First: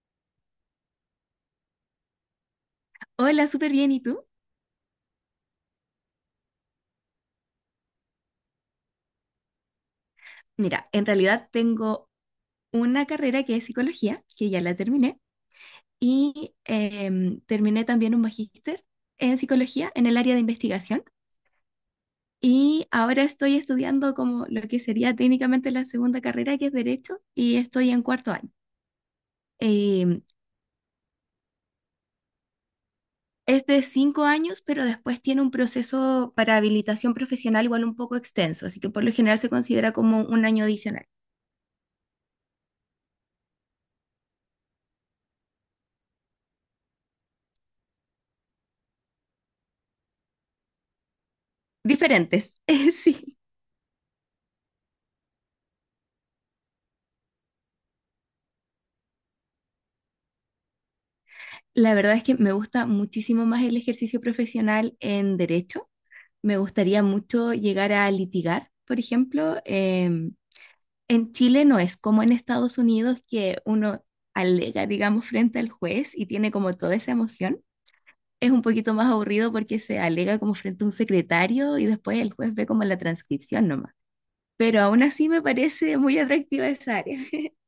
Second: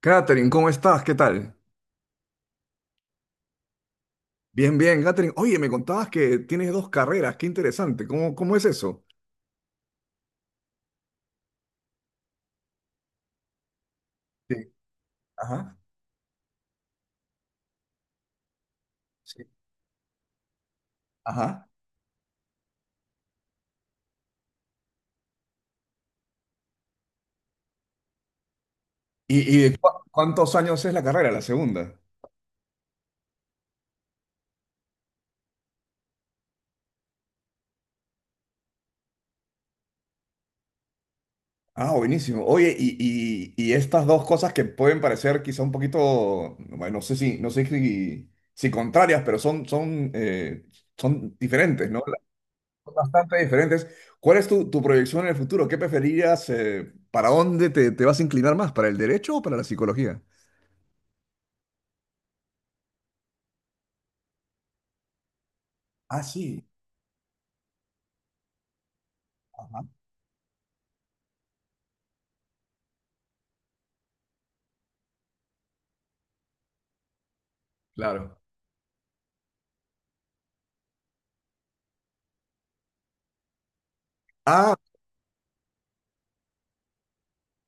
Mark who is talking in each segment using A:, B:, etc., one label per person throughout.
A: Catherine, ¿cómo estás? ¿Qué tal?
B: Hola, súper bien. ¿Y tú?
A: Bien, bien, Catherine. Oye, me contabas que tienes dos carreras, qué interesante. ¿Cómo es eso?
B: Mira, en realidad tengo una carrera que es psicología, que ya
A: Sí,
B: la terminé,
A: ajá,
B: y terminé también un magíster en
A: sí,
B: psicología en el área de investigación.
A: ajá.
B: Y ahora estoy estudiando como lo que sería técnicamente la segunda carrera, que es Derecho, y estoy en cuarto año.
A: ¿Y
B: Em,
A: cuántos años es la carrera, la segunda?
B: es de cinco años, pero después tiene un proceso para habilitación profesional igual un poco extenso, así que por lo general se considera como un año adicional.
A: Ah, buenísimo. Oye, y estas dos cosas que pueden parecer quizá un poquito, bueno, no sé si contrarias, pero son diferentes, ¿no?
B: Diferentes,
A: Son
B: sí.
A: bastante diferentes. ¿Cuál es tu proyección en el futuro? ¿Qué preferirías? ¿Para dónde te vas a inclinar más? ¿Para el derecho o para la psicología?
B: La verdad es que me gusta muchísimo más el ejercicio profesional en derecho.
A: Ah,
B: Me
A: sí.
B: gustaría mucho llegar a litigar, por ejemplo.
A: Ajá.
B: En Chile no es como en Estados Unidos que uno alega, digamos, frente al juez y tiene como toda esa emoción.
A: Claro.
B: Es un poquito más aburrido porque se alega como frente a un secretario y después el juez ve como la transcripción nomás.
A: Ah,
B: Pero aún así me parece muy atractiva esa área.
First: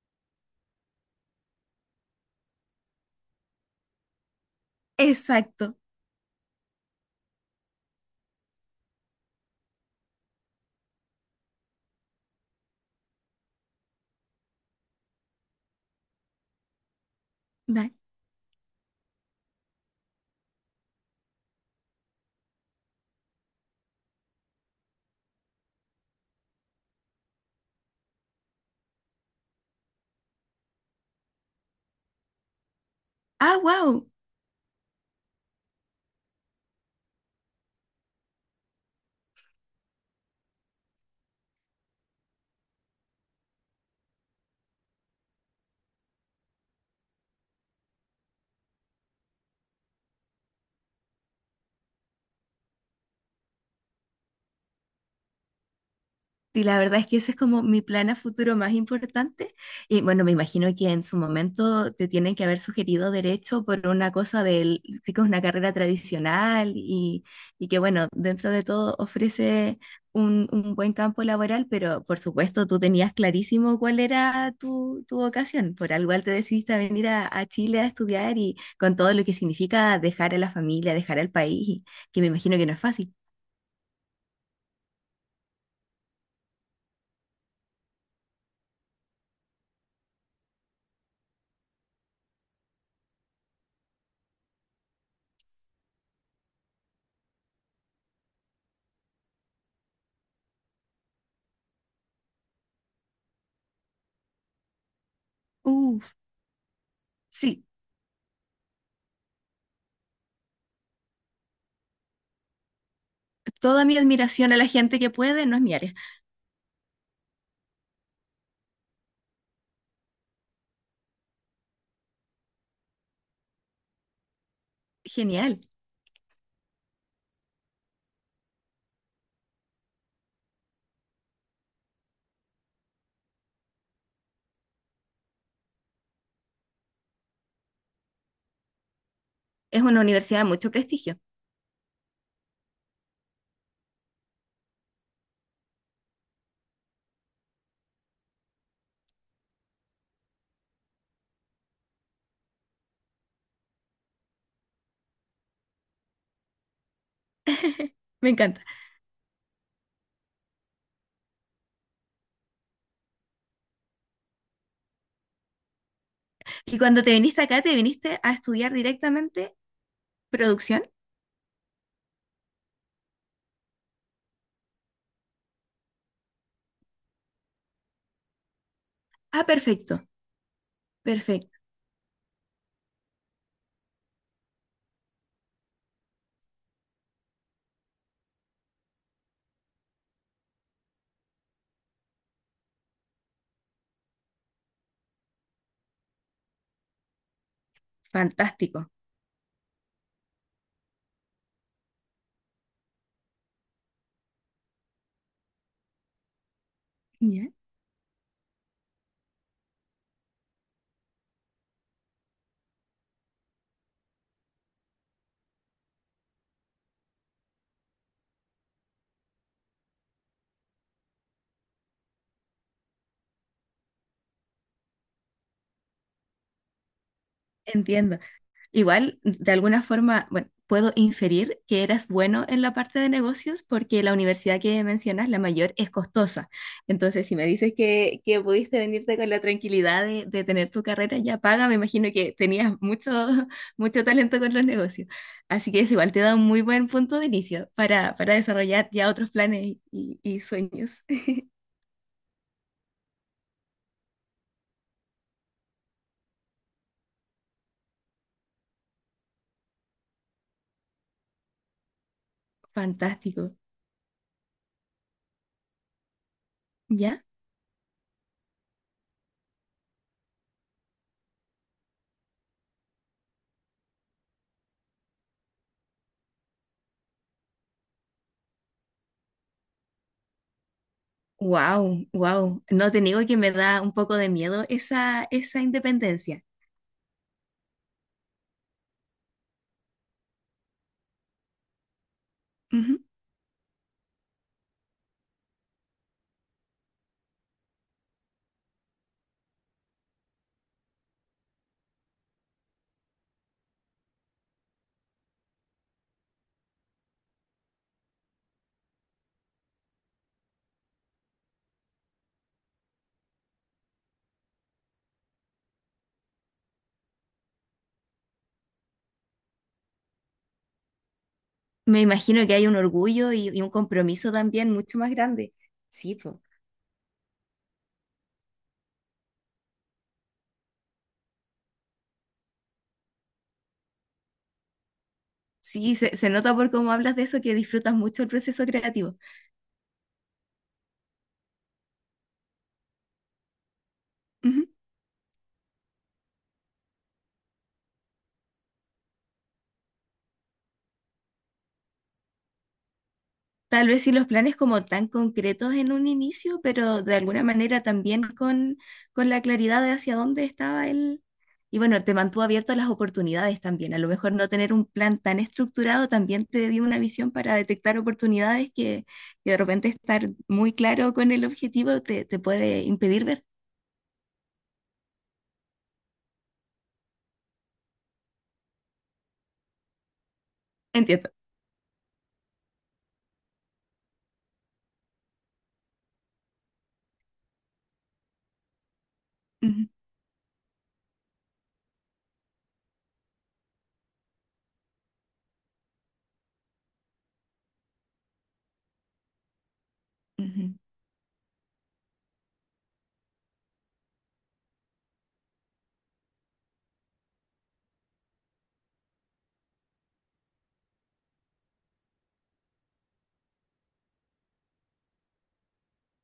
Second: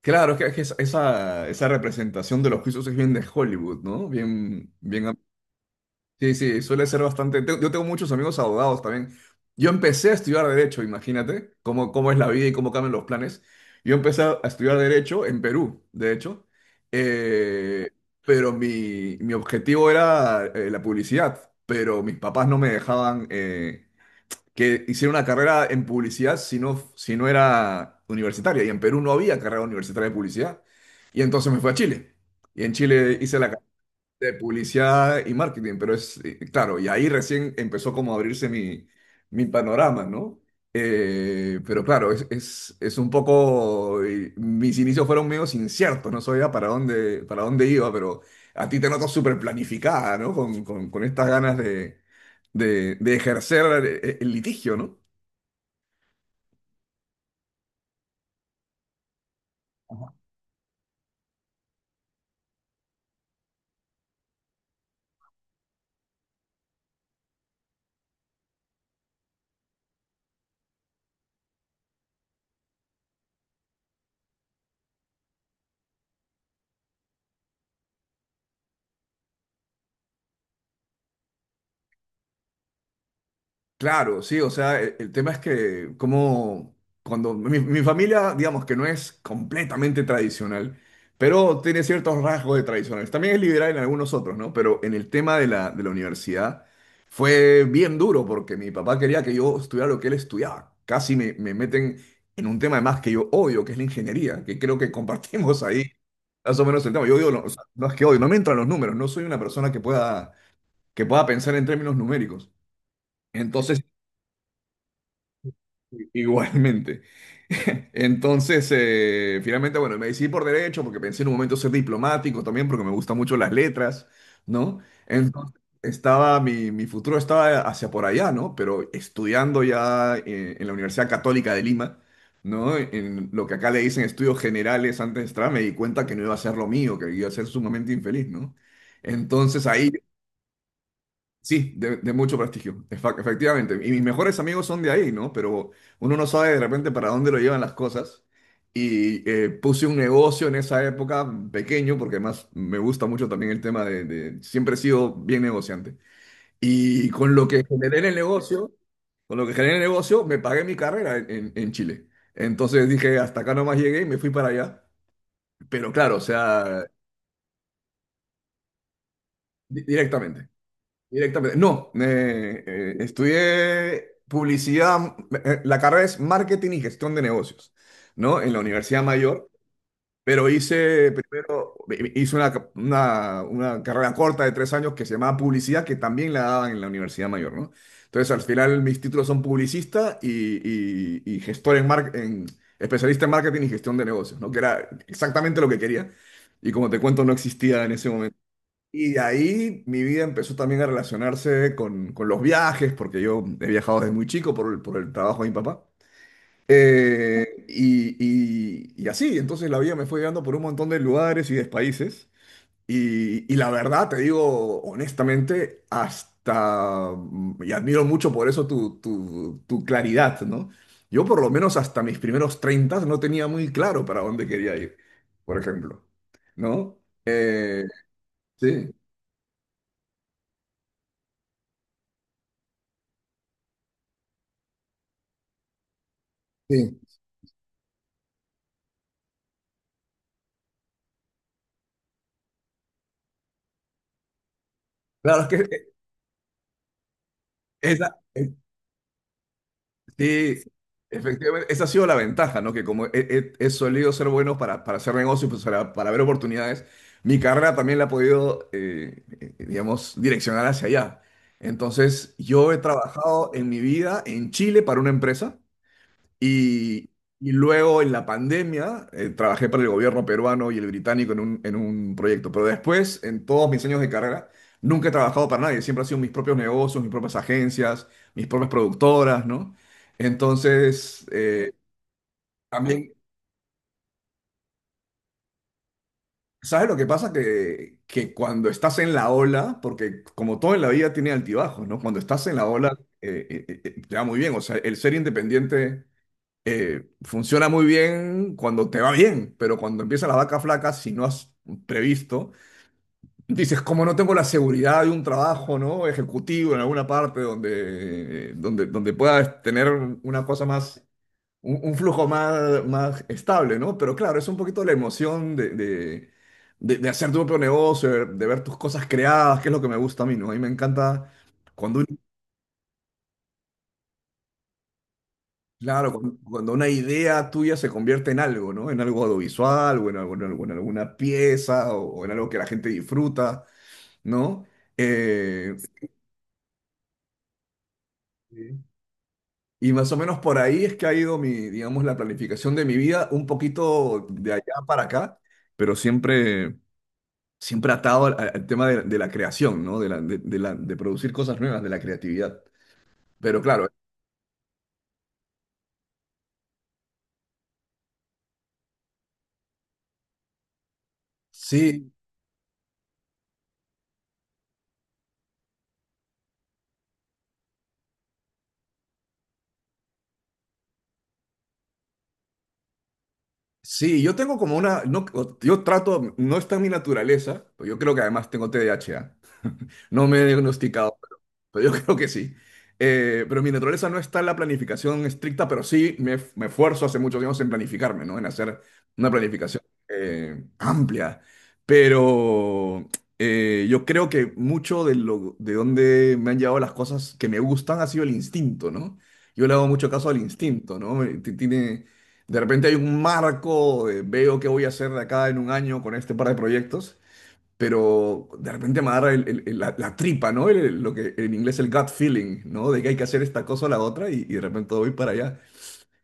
A: claro, que esa representación de los juicios es bien de Hollywood, ¿no? Bien, bien.
B: Exacto.
A: Sí, sí, suele ser bastante. Yo tengo muchos amigos abogados también. Yo empecé a estudiar Derecho, imagínate cómo es la vida y cómo cambian los planes. Yo empecé a estudiar Derecho en Perú, de hecho. Eh,
B: Da-
A: pero mi objetivo era la publicidad, pero mis papás no me dejaban. Que hicieron una carrera en publicidad si no era universitaria. Y en Perú no había carrera universitaria de publicidad. Y entonces me fui a Chile. Y en Chile hice la
B: Ah, wow.
A: de publicidad y marketing, pero es, claro, y ahí recién empezó como a abrirse mi panorama, ¿no? Pero claro, es un poco, y mis inicios fueron medio inciertos, no sabía para dónde iba, pero a ti te noto súper planificada, ¿no? Con estas ganas de ejercer el litigio, ¿no?
B: Sí, la verdad es que ese es como mi plan a futuro más importante. Y bueno, me imagino que en su momento te tienen que haber sugerido derecho por una cosa del, sí que es una carrera tradicional y que bueno, dentro de todo ofrece un buen campo laboral, pero por supuesto tú tenías clarísimo cuál era tu vocación. Por algo igual te decidiste a venir a Chile a estudiar y con todo lo que significa dejar a la familia, dejar al país, que me imagino que no es fácil.
A: Claro, sí, o sea, tema es que como cuando mi familia, digamos que no es completamente tradicional, pero tiene ciertos rasgos de tradicionales. También es liberal en algunos otros, ¿no? Pero en el tema de la universidad fue bien duro porque mi papá quería que yo estudiara lo que él estudiaba. Casi me meten en un tema además que yo odio, que es la ingeniería, que creo que compartimos ahí
B: Uf.
A: más o menos el tema. Yo digo, no, o sea,
B: Sí.
A: no es que odio, no me entran los números, no soy una persona que pueda pensar en términos numéricos. Entonces.
B: Toda mi admiración a la gente que puede, no es mi área.
A: Igualmente. Entonces, finalmente, bueno, me decidí por derecho porque pensé en un momento ser diplomático también porque me gustan mucho las letras, ¿no? Entonces,
B: Genial.
A: estaba, mi futuro estaba hacia por allá, ¿no? Pero estudiando ya en la Universidad Católica de Lima, ¿no? En lo que acá le dicen estudios generales antes de entrar, me di cuenta que no iba a ser lo mío, que iba a ser sumamente infeliz, ¿no? Entonces
B: Es
A: ahí.
B: una universidad de mucho prestigio.
A: Sí, de mucho prestigio, efectivamente. Y mis mejores amigos son de ahí, ¿no? Pero uno no sabe de repente para dónde lo llevan las cosas. Y puse un negocio en esa época pequeño, porque además me gusta mucho también el tema de. Siempre he sido bien negociante. Y con lo que generé en el
B: Me encanta.
A: negocio, con lo que generé en el negocio, me pagué mi carrera en Chile. Entonces dije, hasta acá nomás llegué y me fui para allá. Pero claro, o
B: Y
A: sea,
B: cuando te viniste acá, te viniste a estudiar directamente
A: directamente.
B: producción.
A: Directamente. No, estudié publicidad, la carrera es marketing y gestión de negocios, ¿no? En la Universidad
B: Ah,
A: Mayor,
B: perfecto.
A: pero hice
B: Perfecto.
A: primero, hice una carrera corta de tres años que se llamaba publicidad, que también la daban en la Universidad Mayor, ¿no? Entonces, al final mis títulos son publicista y gestor en, mar- en especialista en marketing y gestión de negocios, ¿no? Que era exactamente lo que quería. Y como te cuento, no existía en ese.
B: Fantástico.
A: Y de ahí mi vida empezó también a relacionarse con los viajes, porque yo he viajado desde muy chico por el trabajo de mi papá.
B: Ya.
A: Y, y así, entonces la vida me fue llevando por un montón de lugares y de países. Y la verdad, te digo honestamente, hasta, y admiro mucho por eso tu claridad, ¿no? Yo por lo menos hasta mis primeros 30 no tenía muy claro para dónde quería ir, por ejemplo, ¿no? Eh,
B: Entiendo.
A: sí.
B: Igual, de alguna forma, bueno, puedo inferir que eras bueno en la parte de negocios porque la universidad que mencionas, la mayor, es costosa.
A: Sí.
B: Entonces, si me dices que pudiste venirte con la tranquilidad de tener tu carrera ya paga, me imagino que tenías mucho, mucho talento con los negocios.
A: Claro, es
B: Así que
A: que
B: eso igual te da un muy buen punto de inicio
A: e, esa,
B: para
A: eh,
B: desarrollar ya otros planes y
A: sí,
B: sueños.
A: efectivamente, esa ha sido la ventaja, ¿no? Que como he solido ser bueno para hacer negocios, pues, para ver oportunidades, mi carrera también la ha podido, digamos, direccionar hacia allá. Entonces, yo he trabajado
B: Fantástico.
A: en mi vida en Chile para una empresa. Y,
B: ¿Ya?
A: y luego en la pandemia trabajé para el gobierno peruano y el británico en un proyecto. Pero después, en todos mis años de carrera, nunca he trabajado para nadie. Siempre han sido mis propios negocios, mis propias agencias, mis propias productoras, ¿no? Entonces,
B: Wow, wow. No te
A: también,
B: niego que me da un poco de miedo esa, esa independencia.
A: ¿sabes lo que pasa? Que cuando estás en la ola, porque como todo en la vida tiene altibajos, ¿no? Cuando estás en la ola,
B: Ujú.
A: te va muy bien. O sea, el ser independiente funciona muy bien cuando te va bien, pero cuando empiezan las vacas flacas, si no has previsto, dices, como no tengo la seguridad de un trabajo, ¿no? Ejecutivo en alguna parte donde puedas tener una cosa más, un flujo más estable, ¿no? Pero claro, es un poquito la emoción de hacer tu propio negocio, de ver tus cosas creadas, que es lo que me gusta a mí, ¿no? A mí me encanta
B: Me
A: cuando.
B: imagino que hay un orgullo y un compromiso también mucho más grande.
A: Claro,
B: Sí,
A: cuando
B: po.
A: una idea tuya se convierte en algo, ¿no? En algo audiovisual o en alguna pieza o en algo que la gente disfruta, ¿no? Eh,
B: Sí, se nota por cómo hablas de eso que disfrutas mucho el proceso creativo.
A: y más o menos por ahí es que ha ido mi, digamos, la planificación de mi vida, un poquito de allá
B: Ujú.
A: para acá, pero siempre atado al tema de la creación, ¿no? De producir cosas nuevas, de la creatividad. Pero claro,
B: Tal vez sí los planes como tan concretos en un inicio, pero de alguna manera también con la claridad de hacia dónde estaba él. Y bueno,
A: sí.
B: te mantuvo abierto a las oportunidades también. A lo mejor no tener un plan tan estructurado también te dio una visión para detectar oportunidades que de repente estar muy claro con el objetivo te, te puede impedir ver.
A: Sí, yo tengo como una, no, yo trato, no está en mi naturaleza, pero yo creo que además tengo TDAH, ¿ah? No me he diagnosticado,
B: Entiendo.
A: pero yo creo que sí. Pero mi naturaleza no está en la planificación estricta, pero sí me esfuerzo hace muchos años en planificarme, ¿no? En hacer una planificación
B: Ujú,
A: amplia. Pero yo creo que mucho de donde me han llevado las cosas que me gustan ha sido el instinto, ¿no? Yo le hago mucho caso al
B: ujú.
A: instinto, ¿no? Tiene, de repente hay un marco, veo qué voy a hacer de acá en un año con este par de proyectos, pero de repente me agarra la tripa, ¿no? Lo que en inglés el gut feeling, ¿no? De que hay que hacer esta cosa o la otra y de repente voy para allá.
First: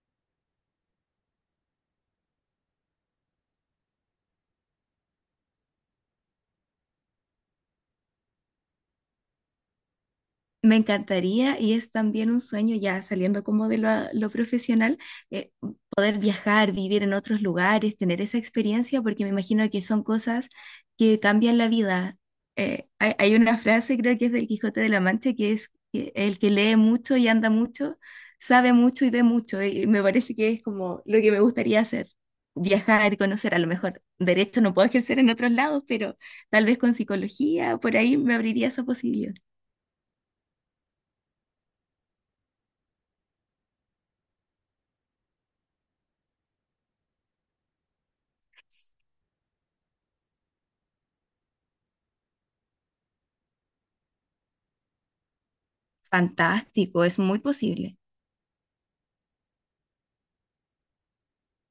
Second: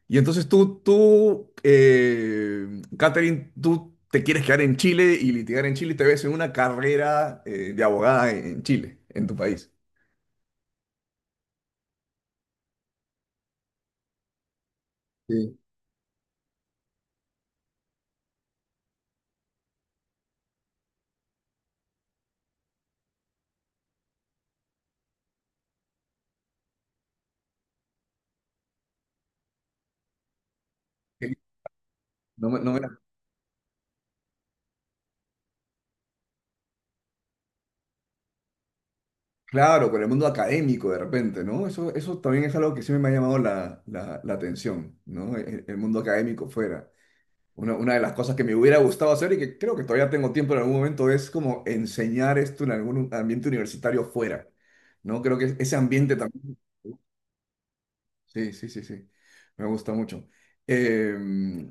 A: Y entonces tú, Catherine, tú te quieres quedar en Chile y litigar en Chile y te ves en una carrera de abogada en Chile, en tu país.
B: Me encantaría y es también un sueño ya saliendo como de lo profesional, eh,
A: Sí.
B: poder viajar, vivir en otros lugares, tener esa experiencia, porque me imagino que son cosas que cambian la vida. Hay una frase, creo que es del Quijote de la Mancha, que es que el que lee mucho y anda mucho, sabe mucho y ve mucho, y me parece que es como lo que me gustaría hacer,
A: No,
B: viajar, conocer, a lo mejor derecho no puedo ejercer en otros lados, pero... Tal vez con psicología, por ahí me abriría esa posibilidad.
A: claro, con el mundo académico de repente, ¿no? Eso también es algo que siempre me ha llamado la atención, ¿no? El mundo académico fuera. Una de las cosas que me hubiera gustado hacer y que creo que todavía tengo tiempo en algún momento es como enseñar esto en algún ambiente universitario fuera, ¿no? Creo que ese ambiente también.
B: Fantástico, es muy posible.
A: Sí, sí, sí, sí, me gusta mucho. Eh,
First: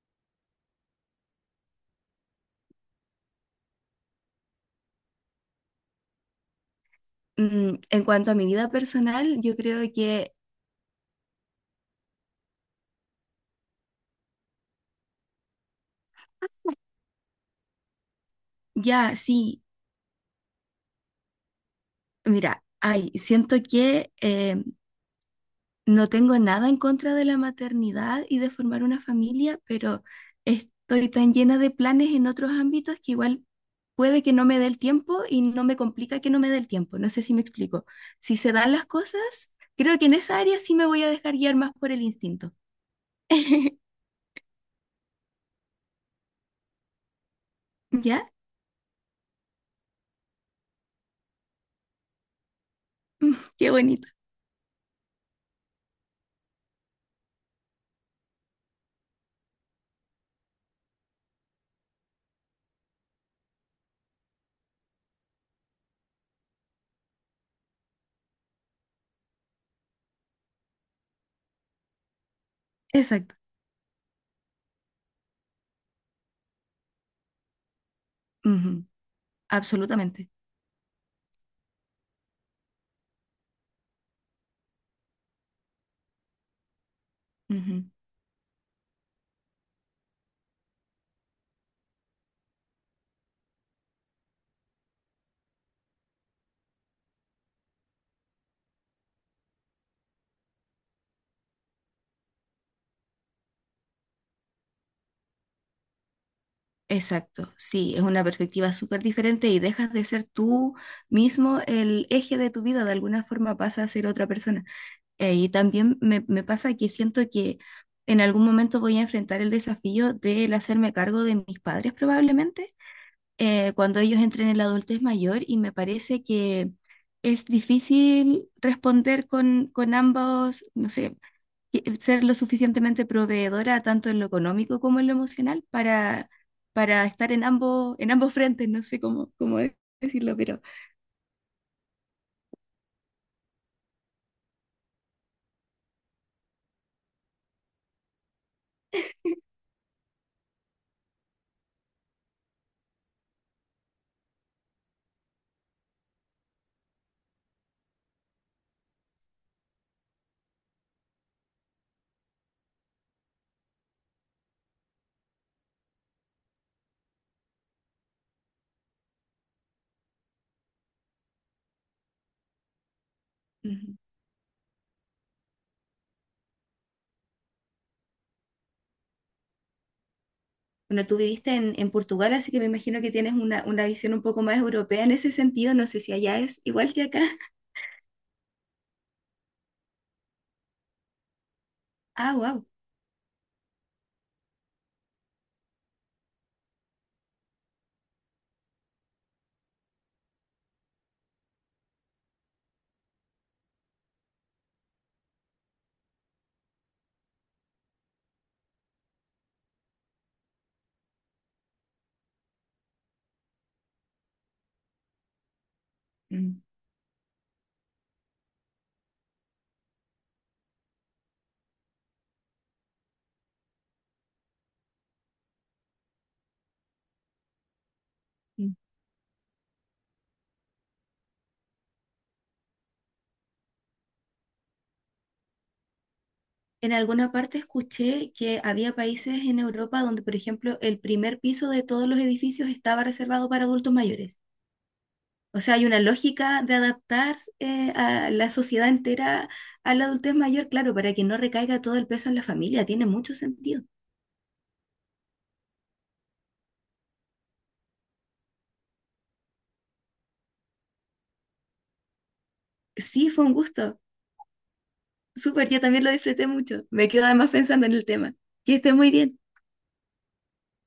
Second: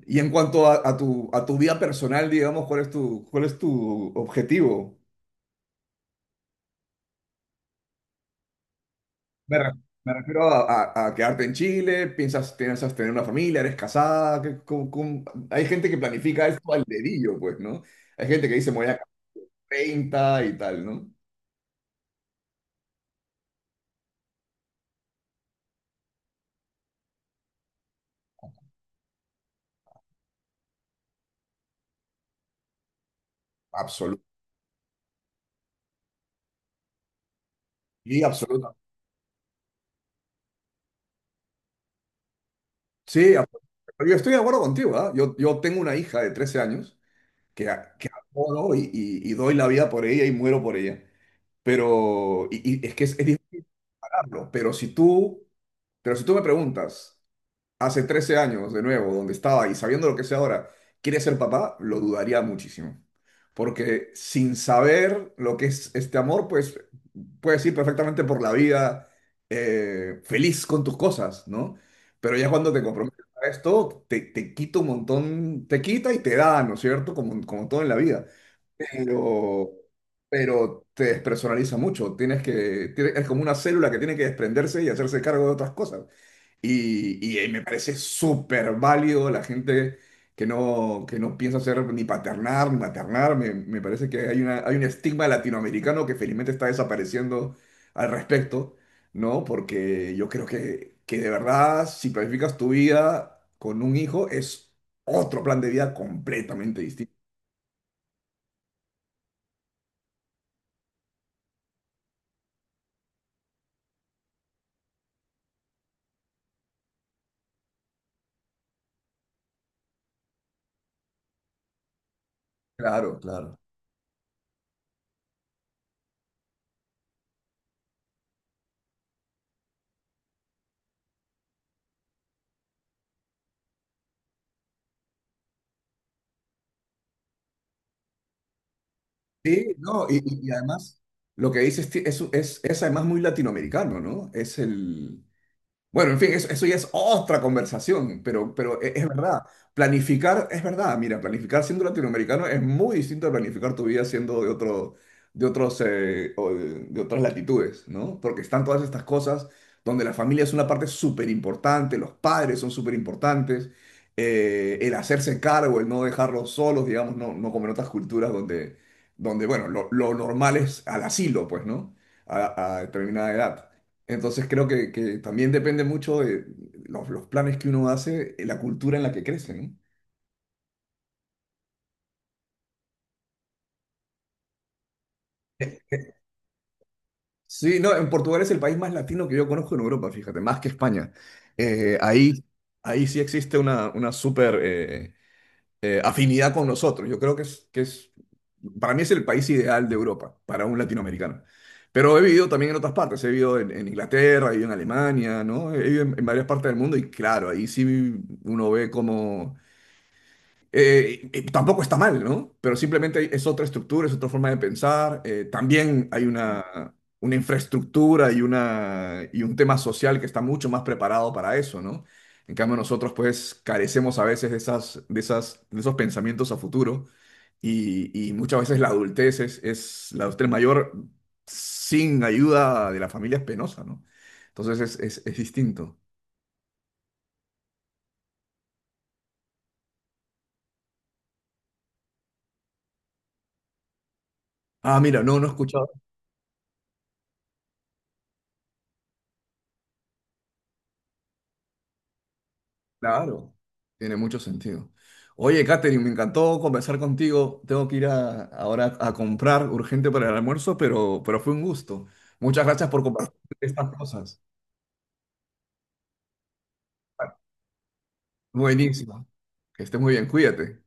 A: y en cuanto a, a tu vida personal, digamos, ¿cuál es tu objetivo?
B: Mm, en cuanto a mi vida personal, yo
A: Me, re-
B: creo
A: Me
B: que
A: refiero a, a quedarte en Chile, piensas tener una familia, eres casada, ¿cómo? Hay gente que planifica esto al dedillo, pues, ¿no? Hay gente que dice, me voy a casar
B: ya, sí,
A: 30 y tal, ¿no?
B: mira, ay, siento que no tengo nada en contra de la maternidad y de formar una familia, pero estoy tan llena de planes en otros ámbitos que igual puede que no me dé el tiempo y no me complica que no me dé el tiempo. No sé si me explico.
A: Sí,
B: Si se dan
A: absoluta.
B: las cosas, creo que en esa área sí me voy a dejar guiar más por el instinto.
A: Sí, absoluta. Pero yo estoy de acuerdo contigo, ¿ah? Yo tengo una hija de 13 años que, que
B: ¿Ya?
A: adoro y, y doy la vida por ella y muero por ella. Pero y es que es
B: Mm,
A: difícil
B: qué bonito.
A: pararlo. Pero si tú me preguntas, hace 13 años, de nuevo, donde estaba y sabiendo lo que sé ahora, quiere ser papá, lo dudaría muchísimo. Porque sin saber lo que es este amor, pues puedes ir perfectamente por la vida feliz con tus cosas, ¿no? Pero ya cuando te comprometes
B: Exacto.
A: a esto, te quita un montón, te quita y te da, ¿no es cierto? Como todo en la vida. Pero,
B: Absolutamente.
A: pero te despersonaliza mucho. Tienes que, es como una célula que tiene que desprenderse y hacerse cargo de otras cosas. Y me
B: Ujú.
A: parece súper válido la gente que no piensa ser ni paternar ni maternar. Me parece que hay un estigma latinoamericano que felizmente está desapareciendo al respecto, ¿no? Porque yo creo que de verdad, si planificas tu vida con un hijo, es otro plan de vida completamente distinto.
B: Exacto. Sí, es una perspectiva súper diferente y dejas de ser tú mismo el eje de tu vida. De alguna forma pasa a ser otra persona. Y también me pasa que siento que en algún momento voy a enfrentar el desafío del hacerme cargo de mis padres probablemente
A: Claro, claro.
B: cuando ellos entren en la adultez mayor y me parece que es difícil responder con ambos, no sé, ser lo suficientemente proveedora tanto en lo económico como en lo emocional para estar en ambos frentes, no sé cómo,
A: Sí, no, y,
B: decirlo,
A: y
B: pero
A: además lo que dices es, es además muy latinoamericano, ¿no? Es el. Bueno, en fin, eso ya es otra conversación, pero, pero verdad. Planificar, es verdad, mira, planificar siendo latinoamericano es muy distinto a planificar tu vida siendo de otro, de otros, o de otras latitudes, ¿no? Porque están todas estas cosas donde la familia es una parte súper importante, los padres son súper importantes, el hacerse cargo, el no dejarlos solos, digamos, no como en otras culturas donde bueno, lo normal es al asilo, pues, ¿no? A determinada edad.
B: ujú.
A: Entonces creo que también depende mucho de los planes que uno hace, la cultura en la que crece, ¿no?
B: Bueno, tú viviste en Portugal, así que me imagino que tienes una visión un poco más europea en ese sentido, no sé si allá es igual que acá.
A: Sí, no, en Portugal es el país más latino que yo conozco en Europa, fíjate, más que España. Eh,
B: Ah,
A: ahí,
B: wow.
A: ahí sí existe una súper afinidad con nosotros. Yo creo que para mí es el país ideal de Europa, para un latinoamericano. Pero he vivido también en otras partes, he vivido en Inglaterra, he vivido en Alemania, ¿no? He vivido en varias partes del mundo y claro, ahí sí uno ve como. Tampoco está mal, ¿no? Pero simplemente es otra estructura, es otra forma de pensar. También hay
B: Mm,
A: una infraestructura y un tema social que está mucho más preparado para eso, ¿no? En cambio, nosotros pues carecemos a veces de esas, de esos pensamientos a futuro y muchas
B: mm.
A: veces la adultez es la adultez mayor sin ayuda de la familia es penosa, ¿no? Entonces es distinto.
B: En alguna parte escuché que había países en Europa donde, por ejemplo, el primer piso de todos los edificios estaba reservado para adultos mayores.
A: Ah, mira, no, no he
B: O sea, hay
A: escuchado.
B: una lógica de adaptar a la sociedad entera a la adultez mayor, claro, para que no recaiga todo el peso en la familia. Tiene mucho
A: Claro,
B: sentido.
A: tiene mucho sentido. Oye, Katherine, me encantó conversar contigo. Tengo que ir ahora a comprar urgente para el almuerzo, pero, fue un gusto. Muchas gracias por
B: Sí,
A: compartir
B: fue un
A: estas
B: gusto.
A: cosas.
B: Súper, yo también lo disfruté mucho. Me quedo además pensando en el tema. Que esté muy
A: Buenísimo.
B: bien.
A: Que estés muy bien, cuídate.